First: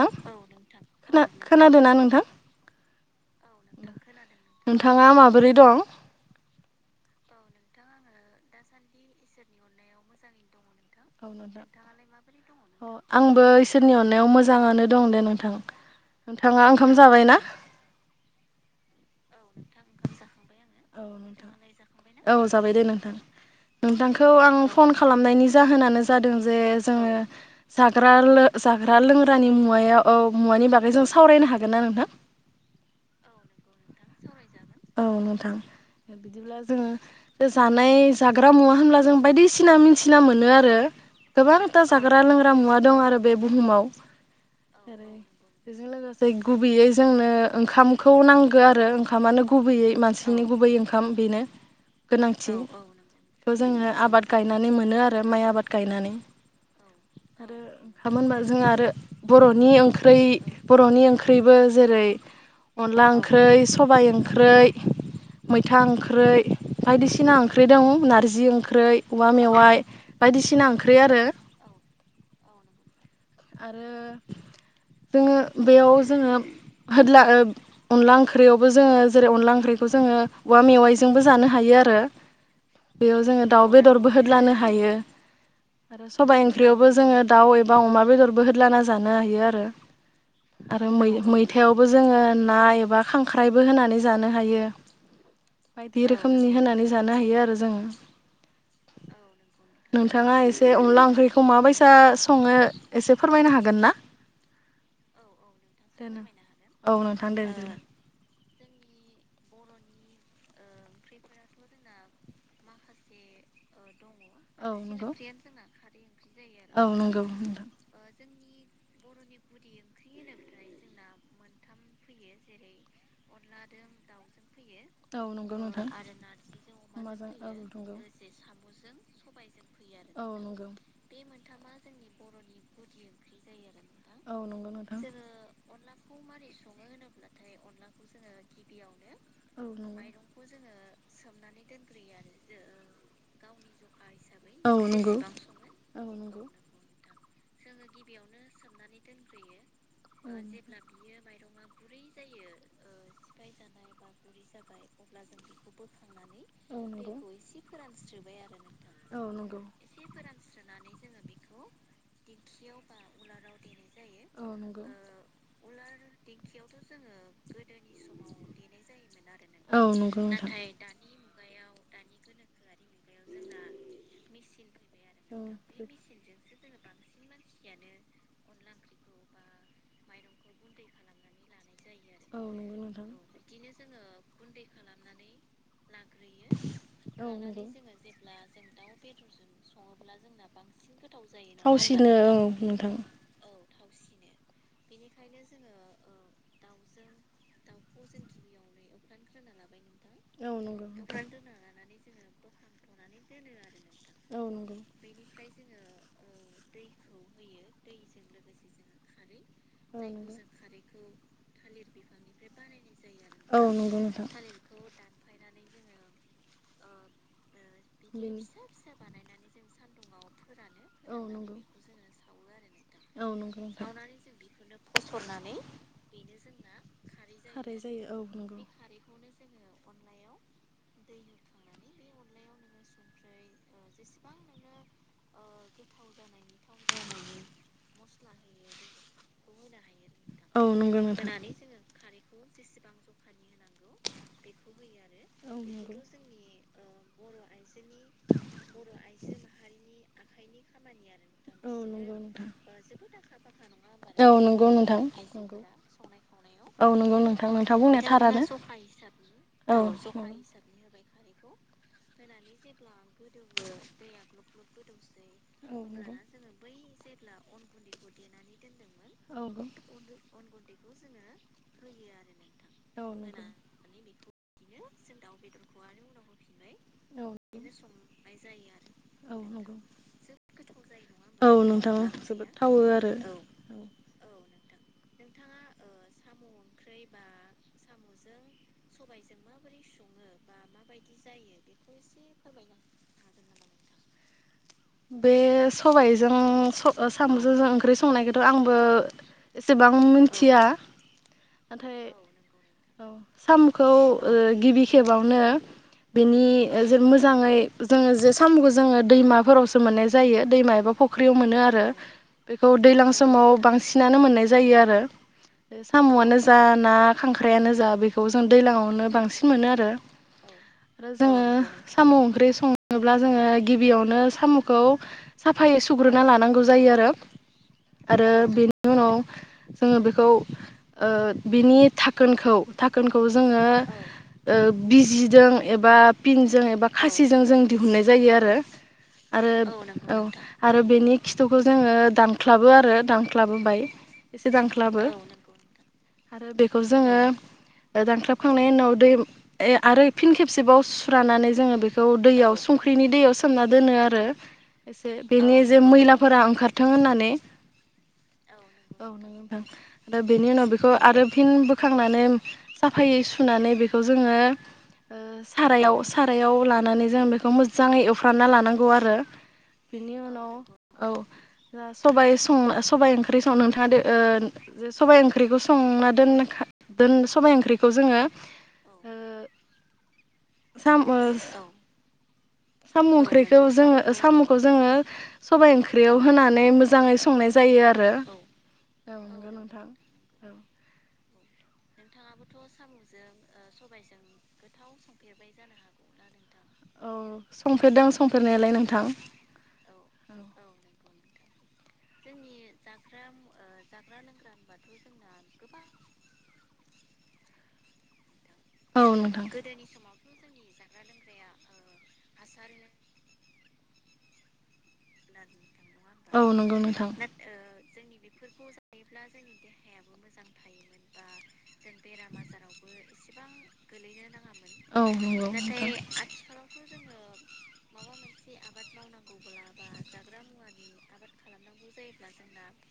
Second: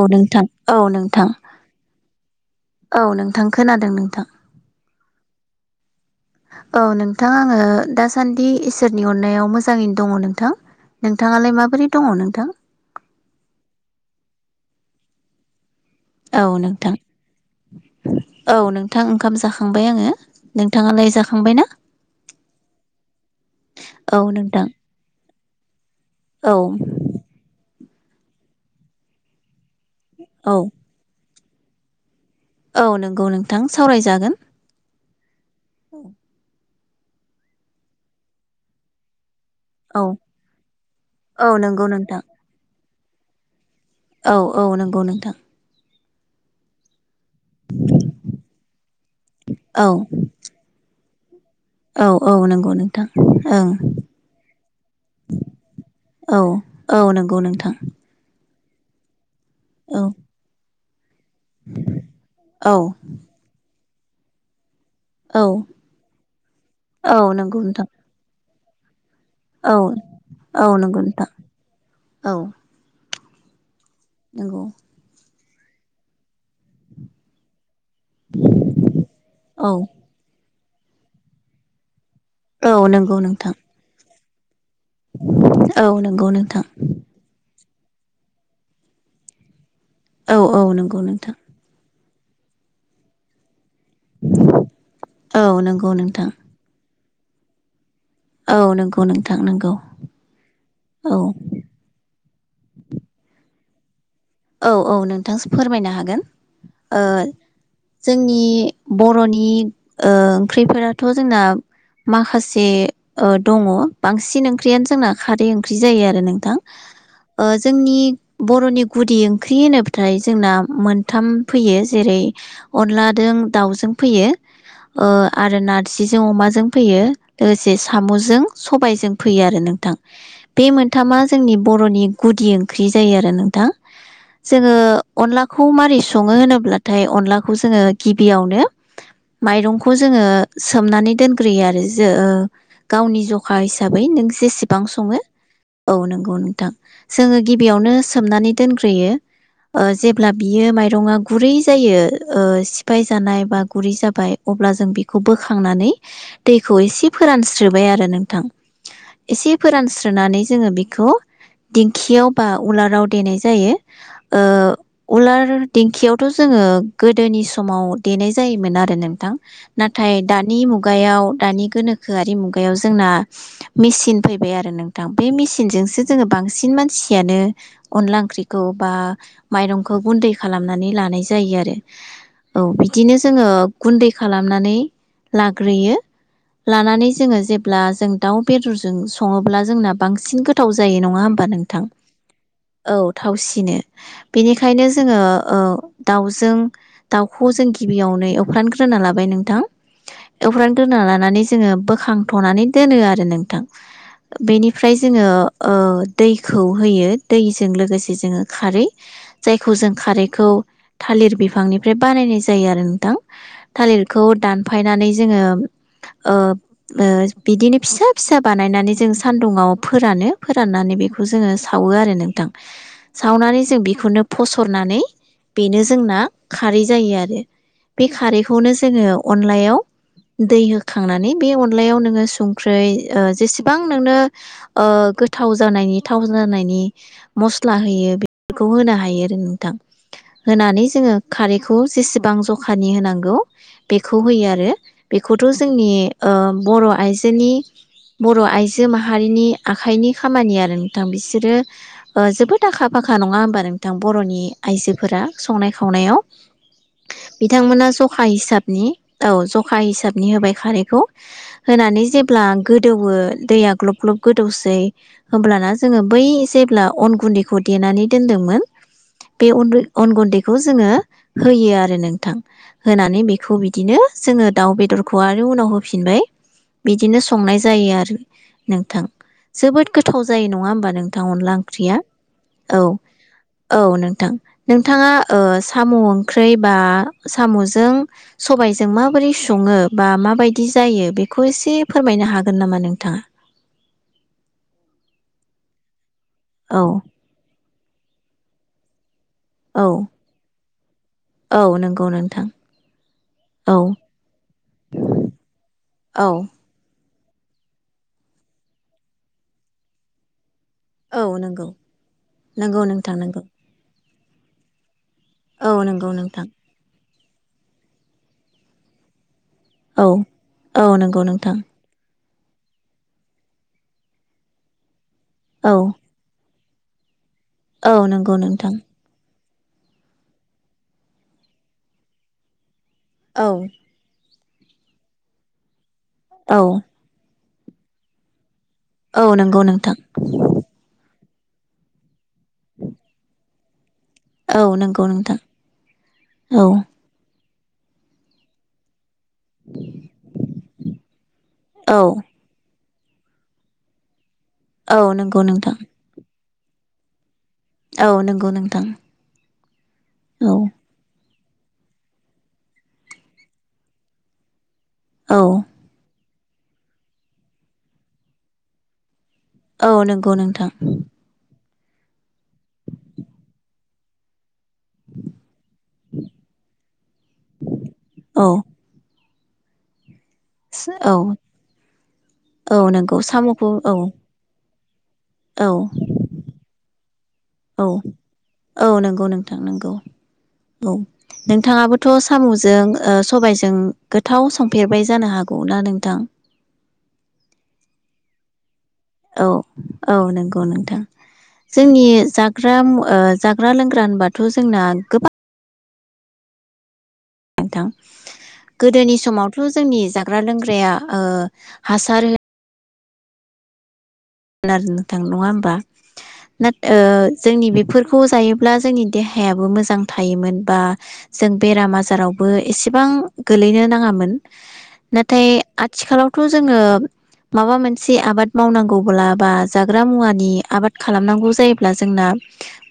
औ नोंथां औ नोंथां खोनादोंना नोंथां औ नोंथां खोनादों नोंथां नोंथाङा माबोरै दं औ नोंथां आङो दासान्दि इसोरनि अननायाव मोजाङैनो दङ' नोंथां नोंथाङालाय माबोरै दङ नोंथां [unintelligible] आंबो इसोरनि अननायाव मोजां मोजाङानो दं दे नोंथां औ नोंथाङा नोंथां ओंखाम जाबायना? औ नोंथां ओंखाम जाखांबाय आङो औ नोंथाङालाय नोंथां जाखांबाय ना औ जाबाय दे नोंथां। औ नोंथांखौ आं नोंथां फन खालामनायनि जाहोनानो जादों औ जे जोङो जाग्रा लो जाग्रा लोंग्रानि मुं मुवायाव औ मुवानि बागै जों सावरायनो हा हागोन ना नोंथां? औ नंगौ नोंथां सावरायजागोन औ नोंथां बिदिब्ला जोङो जानाय जाग्रा मुवा होनब्ला जों बायदि सिना औ मिनथिना मोनो आरो औ नंगौ गोबांता नोंथां जाग्रा-लोंग्रा मुवा दं आरो बे बुहुमाव औ औ नोंगौ ओरै नोंथां [unintelligible] गुबैयै जोंनो ओंखामखौ नांगौ गो आरो खामानो औ गुबैयै मानसिनि गुबै ओंखाम ओंखाम बेनो औ औ गोनांथि नंगौ नोंथां बेखौ ओं जोङो आबाद गायनानै मोनो आरो माइ आबाद गायनानै औ औ नंगौ आरो नोंथां ओंखामोनबा जोंहा [inaudible] बर'नि औ ओंख्रै बर'नि ओंखार ओंख्रिबो जेरै औ अनदला ओंख्रि सबाइ ओंख्रै औ मैथा ओंख्रै औ बायदिसिना नंगौ ओंख्रै दं नोंथां नारजि ओं ख्रै औवा मेवाइ औ औ बायदिसिना ओंख्रि नंगौ नोंथां आरो औ आरो नंगौ जोङो बेयाव जोङो होदला अनला ओंख्रियावबो जोङो जेरै अनला औ ओंख्रिखौ जोङो औवा मेवाइजोंबो जानो हायो आरो। औ नंगौ बेयाव जोङो नोंथां दाउ बेदरबो होदलानो हायो। औ नंगौ सबाय नोंथां ओंख्रि रावबो जोङो दाउ बा अमा बेदर बो होदलाना जानो हायो आरो। औ औ आरोै नंगौ नोंथां मैथायाव जोङो ना एबा खांख्राइ बो होनानै जानो हायो। औ नंगौ बायदि नोंथां रोखोमनि होनानै जानो हायो आरो जोङो औ नंगौ नोंथां नंगौ नोंथाङा एसे अनला औ ओंख्रिखौ माबायसा सङो एसे फोरमायनो हागोन ना? औ औ नोंथां फोरमायनो हागोन। औ ओ नोंथां दे बिदिब्ला जोंनि बर'नि ओंख्रिफोराथ' जोंना माखासे दङ बांसिन ओंख्रियानो जोंना खारै ओंख्रि जायो आरो नोंथां अनला जोंनि बर'नि गुदि ओंख्रि होनोब्लाथाय जोंना मोनथाम फैयो जेरै अनलाजों दाउजों फैयो ओ आरो नारजिजों अमाजों फैयो लोगोसे साम'जों सबायजों फैयो आरो नोंथां बे नोंथां मोनथामा जोंनि बर'नि गुदि ओंख्रि जायो आरो नोंथां जोङो अनलाखौ मारै सङो होनोब्लाथाय अनलाखौ जोङो गिबियावनो गिबियावनो खौ जोङो सोमनानै दोनग्रोयो आरो जो गावनि जखा हिसा [unintelligible] बेसेबां जेसेबां सङो औ नंगौ नोंथां जोङो गिबियावनो सोमनानै दोनग्रोयो जेब्ला बियो माइरङा गुरै जायो सिफाय जानाय बा गुरै जाबाय अब्ला जों बेखौ बोखांनानै दैखौ एसे फोरानस्रोबाय आरो नोंथां एसे नंगौ फोरानस्रोनानै जोङो बेखौ दिंखियाव बा उलाराव देनाय जायो औ जायो नंगौ उलार दिंखियावथ' जोङो गोदोनि समाव देनाय जायोमोन आरो नोंथां औ नाथाय नंगौ दानि मुगायाव दानि गोनोखोआरि मुगायाव जोंना मेसिन फैबाय आरो नोंथां बे नोंथां मेसिनजोंसो जोङो बांसिन मानसि यानो अनला ओं खौ बा माइरंखौ गुन्दै खालामनानै लानाय जायो आरो औ बिदिनो जोङो गुन्दै खालामनानै लाग्रोयो लानानै जोङो जेब्ला जों दाउ बेदरजों सङोब्ला जोंना बांसिन गोथाव जायो नङा होमबा नोंथां [unintelligible] नोंथां सिनो बेनिखायनो जोङो दाउजों दाउखौ जों गिबियावनो एवफ्रानग्रोना लाबाय नोंथां औ नंगौ एवफ्रानग्रोना नोंथां लानानै जोङो बोखांथ'नानै दोनो आरो नोंथां नोंथां औ नंगौ बेनिफ्राय जोङो ओ दैखौ होयो दैजों लोगोसे जोङो खारै जायखौ जों औ नंगौ खारैखौ थालिर बिफांनिफ्राय बानायनाय जायो आरो नोंथां औ नंगौ थालिरखौ नोंथां दानफायनानै जोङो ओ बिदिनो फिसा फिसा बानायनानै जों सानदुङाव फोरानो फोराननानै बेखौ जोङो सावो आरो नोंथां आरो सावनानै नोंथां जों बेखौनो फसरनानै बेनो जोंना खारै जायो आरो जायो बे आरो खारैखौनो जोङो अनलायाव दै होखांनानै बे अनलायाव नोङो संख्रै जेसेबां नोंनो ओ गोथाव जानायनि थाव जानायनि मस मस्ला होयो बेखौ होनो हायो नोंथां औ होनानै नंगौ जोङो नोंथां। खारैखौ जेसेबां जखानि होनांगौ बेखौ होयो आरो बेखौथ' औ जोंनि नंगौ। ओ बर' आइजोनि बर' आइजो माहारिनि आखाइनि खामानि आरो नोंथां बिसोरो औ नंगौ नोंथां। जोबोद आखा फाखा नङा होमबा नोंथां बर'नि नोंथां आइजोफोरा संनाय खावनायाव बिथांमोना जखा हिसाबनि औ जखा हिसाबनि होबाय खारैखौ होनानै जेब्ला गोदौवो दैया ग्लब ग्लब गोदौसै होमब्लाना जोङो बै जेब्ला अन गुन्दैखौ खौ देनानै दोनदोंमोन दोनदोंमोन अन गुन्दैखौ जोङो होयो आरो नोंथां औ औ होनानै बेखौ बिदिनो जोङो दाउ बेदरखौ आरो उनाव होफिनबाय बि बिदिनो औ। संनाय जायो आरो नोंथां औ नंगौ जोबोद गोथाव जायो नङा होमबा नोंथां औ अनला ओंख्रिया नोंथां जोबोद औ थावो आरो - औ नोंथां नोंथाङा साम' ओंख्रि बा साम'जों सबायजों माबोरै सङो बा माबायदि जायो बेखौ एसे फो फोरमायनो हागोन नामा नोंथाङा बे सबाय जों औ सामुजों जों ओंख्रि संनाय आंबो औ एसेबां मिथिया औ नाथाय नंगौ नोंथां औ औ सामखौ गिबि खेबावनो औ बेनि जो मोजाङै जोङो जे सामुखौ जोङो दैमाफोरावसो मोननाय जायो दैमा बा औ फख्रियाव मोनो नंगौ आरो बेखौ नंगौ दैलां नोंथां नंगौ समाव बांसि सिनानो मोननाय जायो आरो औ नंगौ साम'आनो नोंथां जा ना खांख्रायानो जा बेखौ जों दैलाङावनो बांसि औ औ नंगौ नोंथां साम' ओंख्रि सङोब्ला जोङो गिबियावनो साम'खौ औ साफायै सुग्रोना लानांगौ जायो आरो औ आरो नंगौ नोंथां बेनि उनाव जोङो बेखौ ओ बिनि थाखोनखौ थाखोनखौ औ जोङो ओ बिजिदों एबा औ फिनजों एबा खासि जों जों दिहुननाय जायो आरो औ नंगौ नोंथां आरो औ आरो बेनि खिथुखौ जोङो दानख्लाबो आरो दानख्लाबो बाय एसे औ दांख्लाबो नंगौ नोंथां आरो औ बेखौ जोङो दानख्लाबखांनायनि उनाव दै ए आरो फिन खेबसेबाव फ्रानानै जोङो बेखौ औ दैयाव संख्रि ख्रिनि दैयाव सोमना दोनो आरो औ एसे नंगौ बेनि नोंथां जे मैलाफोरा ओंखार थों होननानै औ नंगौ नोंथां ओं दा औ बेनि उनाव बेखौ आरो फिन बोखांनानै साफायै सुनानै बेखौ जोङो ओ औ सारायाव सारायाव लानानै जों बेखौ मोजाङै एवफ्रामना लानांगौ आरो औ नंगौ नोंथां दा सबाइ सं सबाइ ओंख्रि सं नोंथाङा दो ओ जे सबाइ ओंख्रिखौ संना दोननाखा दोन सबाइ ओंख्रिखौ जोङो ओ औ साम औ ओ औ साम' नंगौ ओंख्रिखौ साम'खौ औ जोङो साम'खौ जोङो औ सबाइ ओंख्रियाव होनानै मोजां जाङै औ औ नंगौ नोंथां नंगौ औ नोंथाङाबोथ सामजों सबायजों गोथाव संफेरबाय जानो हागौना नोंथां औ संफेरदों संफेरनायालाय नों औ औ नंगौ नों थां जोंनि जाग्रा ओ जाग्रा लोंग्रा होनबाथ जोंना गोबां नोंथां औ औ गोदोनि नोंथां समावथ गोदोनि जोंनि समावथ' जाग्रा लोंग्राया ओ हासार खोनादो नोथां नङा होनबा ओ औ नंगौ नोंथां जोंनि बेफोरखौ जायोब्ला जोंनि देहायाबो मोजां थायोमोन बा जों बेराम आजारावबो एसेबां गोलैनो नाङामोन औ नाथाय नंगौ नोंथां आथिखालावथ थ' जोङो माबा मोनसे आबाद मावनांगौ बा जाग्रा मुवानि खालामनांगौ जायोब्ला जोंना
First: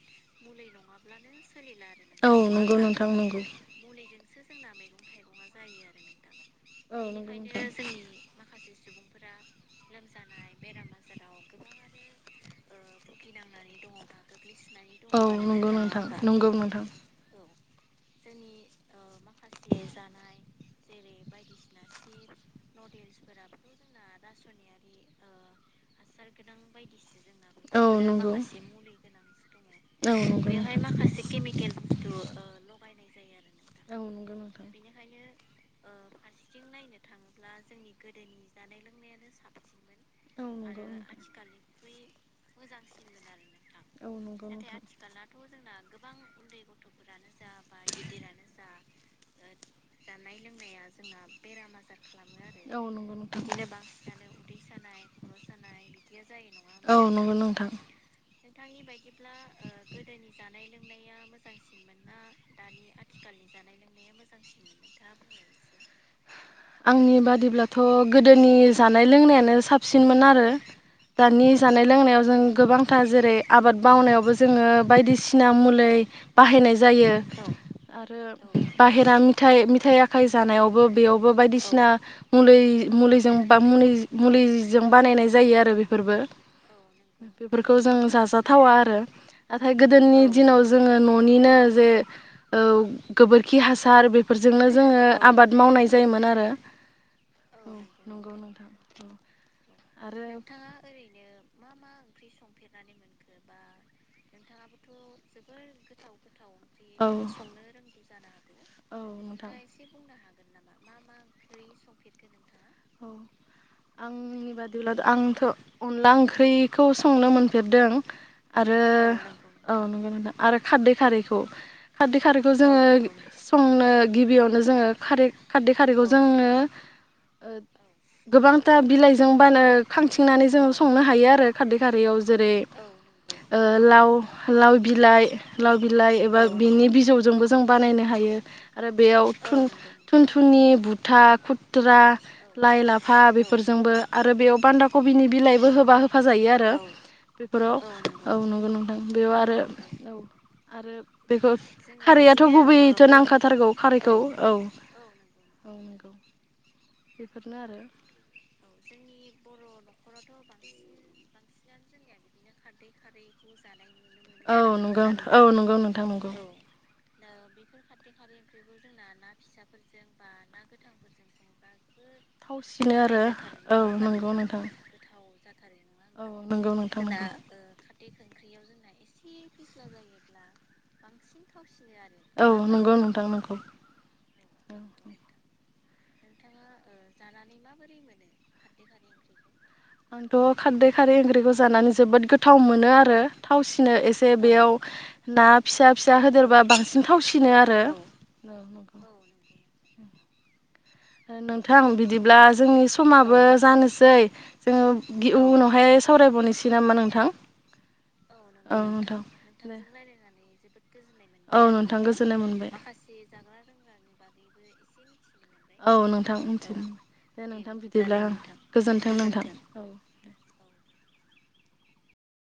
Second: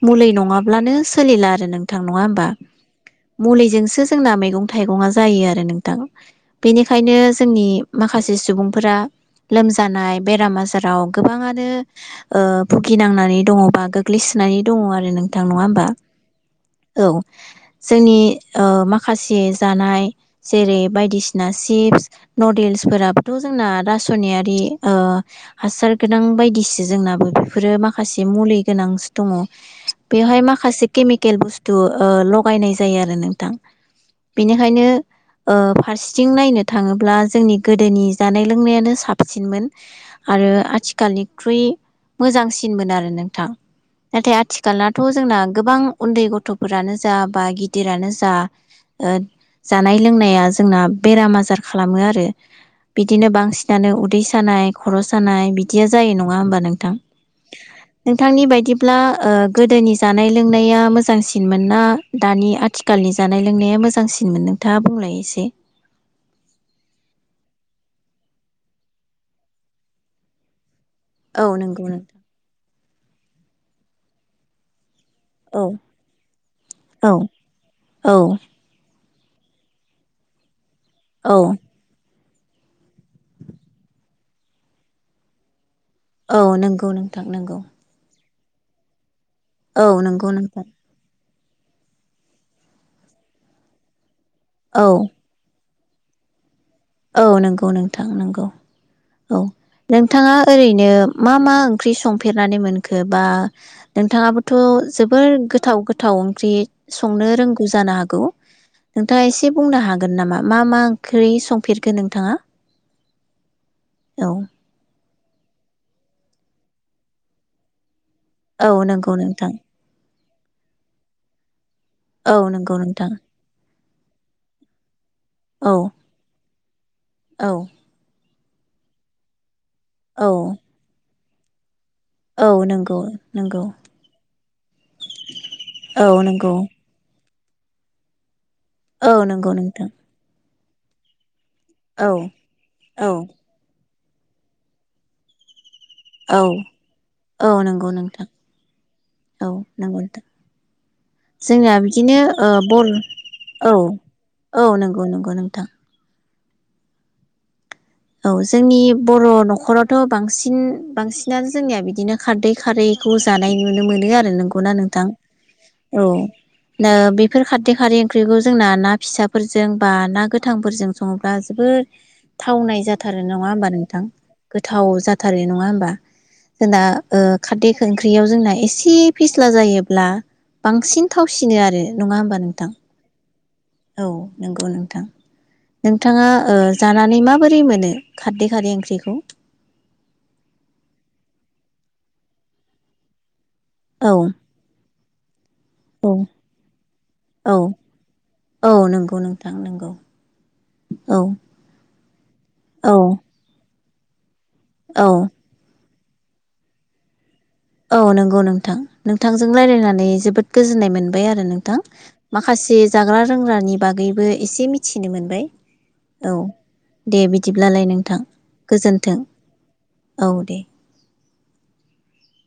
मुलि नङाब्लानो सोलिला आरो नोंथां नङा औ होमबा? नंगौ नोंथां नंगौ मुलिजोंसो जोंना मैगं थाइगंङा जायो आरो नोंथां औ बेनिखायनो नंगौ जोंनि नोंथां माखासे सुबुंफोरा लोमजानाय बेरामा गोबाङानो ओ भुगिनांनानै दङ बा गोग्लैसोनानै दङ आरो नोंथां नङा होमबा? औ जोंनि ओ माखासे जानाय जेरै बायदिसिना चिप्स नुडोल्सफोराबोथ जोंना रासायनारि ओ हासार गोनां बायदिसो जोंनाबो बेफरो माखासे मुलि गोनां दङ दङ बेवहाय माखासे केमिकेल बुस्थु लगायनाय जायो आरो नोंथां आरो नोंथां बेनिखायनो फारसेथिं नायनो थाङोब्ला जोंनि गोदोनि जानाय लोंनायानो साबसिनमोन आरो आथिखालनिख्रुइ मोजां मोन आरो नोंथां नाथाय आथिखालनाथ जोंना गोबां उनदै गथ'फोरानो जा बा गिदिरानो जा जानाय लोंनाया जोंना बेराम आजार खालामो आरो बिदिनो बांसिनानो उदै सानाय खर' सानाय बिदिया जायो नङा हबा नोंथां होमबा नोंथां नोंथांनि बायदिब्ला ओ गोदोनि जानाय लोंनाया मोजांसिनमोन ना दानि आथिखालनि जानाय लोंनाया मोजांसिन? आंनि बादिब्ला ओ गोदोनि जानाय लोंनायानो साबसिनमोन आरो औ दानि नंगौ जानाय नोंथां लोंनायाव गोबांथार जेरै आबाद मावनायाव जोङो बायदिसि सिना औ मुलै बाहायनाय जायो औ आरो औ बाहे मिथाइ मिथाइ आखाइ जानायाव बो बेयावबो औ बायदिसिना मुलै मुलैजों बा मुलिजों बानायनाय जायो आरो बे औ नंगौ नोथां बेफोरखौ जोङो जाजाथावा आरो नाथाय औ गोदोनि नंगौ दिनाव नोंथां जोङो न' निनो जेरै औ गोबोरखि हासार बे फोरजोंनो औ जोङो आबाद मावनाय जायोमोन आरो औ नंगौ नोंथां नंगौ औ आरो नोंथाङा ओरैनो मा मा मा ओंख्रि संफेरनानै मोनखो बा नोंथाङाबोथ' जोबोर गोथाव गोथाव ओंख्रि संनो रोंगौ जानो हागौ हागौ नोंथाङा एसे बुंनो हागोन नामा मा मा ओंख्रै संफेर नोंथाङा औ औ आंनि बादिब्ला आंथ' अनला ओंख्रिखौ संनो मोनफेरदों औ आरो नंगौ नोंथां औ नंगौन दा आरो खारदै खारैखौ खारदै औ खारैखौ नंगौ जोङो नोंथां संनो गिबियावनो जोङो खारै औ खारदै खारैखौ जोङो औ ओ गोबांथा बिलाइजों बानो औ खांथिंनानै जोङो संनो हायो आरो खारदै खारैयाव औ जेरै नंगौ नंगौ बिलाइ लाव औ बिलाइ एबा नंगौ बिनि बिजौजोंबो जों बानायनो हायो आरो औ बेयाव नंगौ थुन नोंथां थुन थुनि बुथा खु खुथ्रा औ लाइ लाफा औ बेफोरजोंबो आरो बेयाव बान्दा कबिनि बिलाइबो होब हाबा होफ जायो औ आरो औ बेफोराव नंगौ नोंथां औ नंगौ नोथां बेयाव आरो नंगौ औ नोंथां आरो बेखौ जोंना बिदिनो खारैयाथ' ओ बर गुबैयैथो नांखाथारगौ औ खारैखौ औ नंगौ नंगौ नोंथां औ नंगौ बेफोरनो आरो औ जोंनि बर' न'खरावथ' बांसिन बिदि बांसिनानो जोंनिया बिदिनो खारदै खारैखौ जानाय नुनो मोनो नोंगौना नोंथां आरो औ नो बेफोर खारदै खारै ओंख्रिखौ जोंना ना फिसाफोरजों बा ना गोथांफोरजों सङोब्ला जोबोद थावनाय थावसिनो आरो जाथारो नङा होमबा नोंथां गोथाव जा थारै नङा होम जोंना ओ खारदै ओंख्रियाव जोंना एसे फिस्ला जायोब्ला बांसिन थावसिनो आरो नङा होमबा औ नोंथां नंगौ नोंथां नंगौ औ नंगौ नोंथां नोंथाङा ओ जानानै माबोरै मोनो खारदै खारै ओंख्रिखौ आंथ' खारदै खारै ओंख्रिखौ जानानै जोबोद गोथाव मोनो आरो थावसिनो औ एसे बेयाव ना फिसा औ फिसा होदेरबा बांसिन थावसिनो औ आरो औ नंगौ नोंथां नंगौ औ नोंथां बिदि ब्ला जोंनि औ समाबो जानोसै सेै औ जोङो उनावहाय सावरायबावनोसै नामा नोंथां औ नंगौ नोंथां औ नंगौ नोंथां दे जोबोद नोंथांजों रायज्लायनानै जोबोद गोजोननाय मोनबाय आरो औ नोंथां गोजोननाय मोनबाय आरो माखासे जाग्रा रोंग्रानि बागैबो एसे मिथिनो मोनबाय औ नोंथां मिथिनो दे नोंथां बिदिब्ला आं गोजोन्थों नोंथां औ दे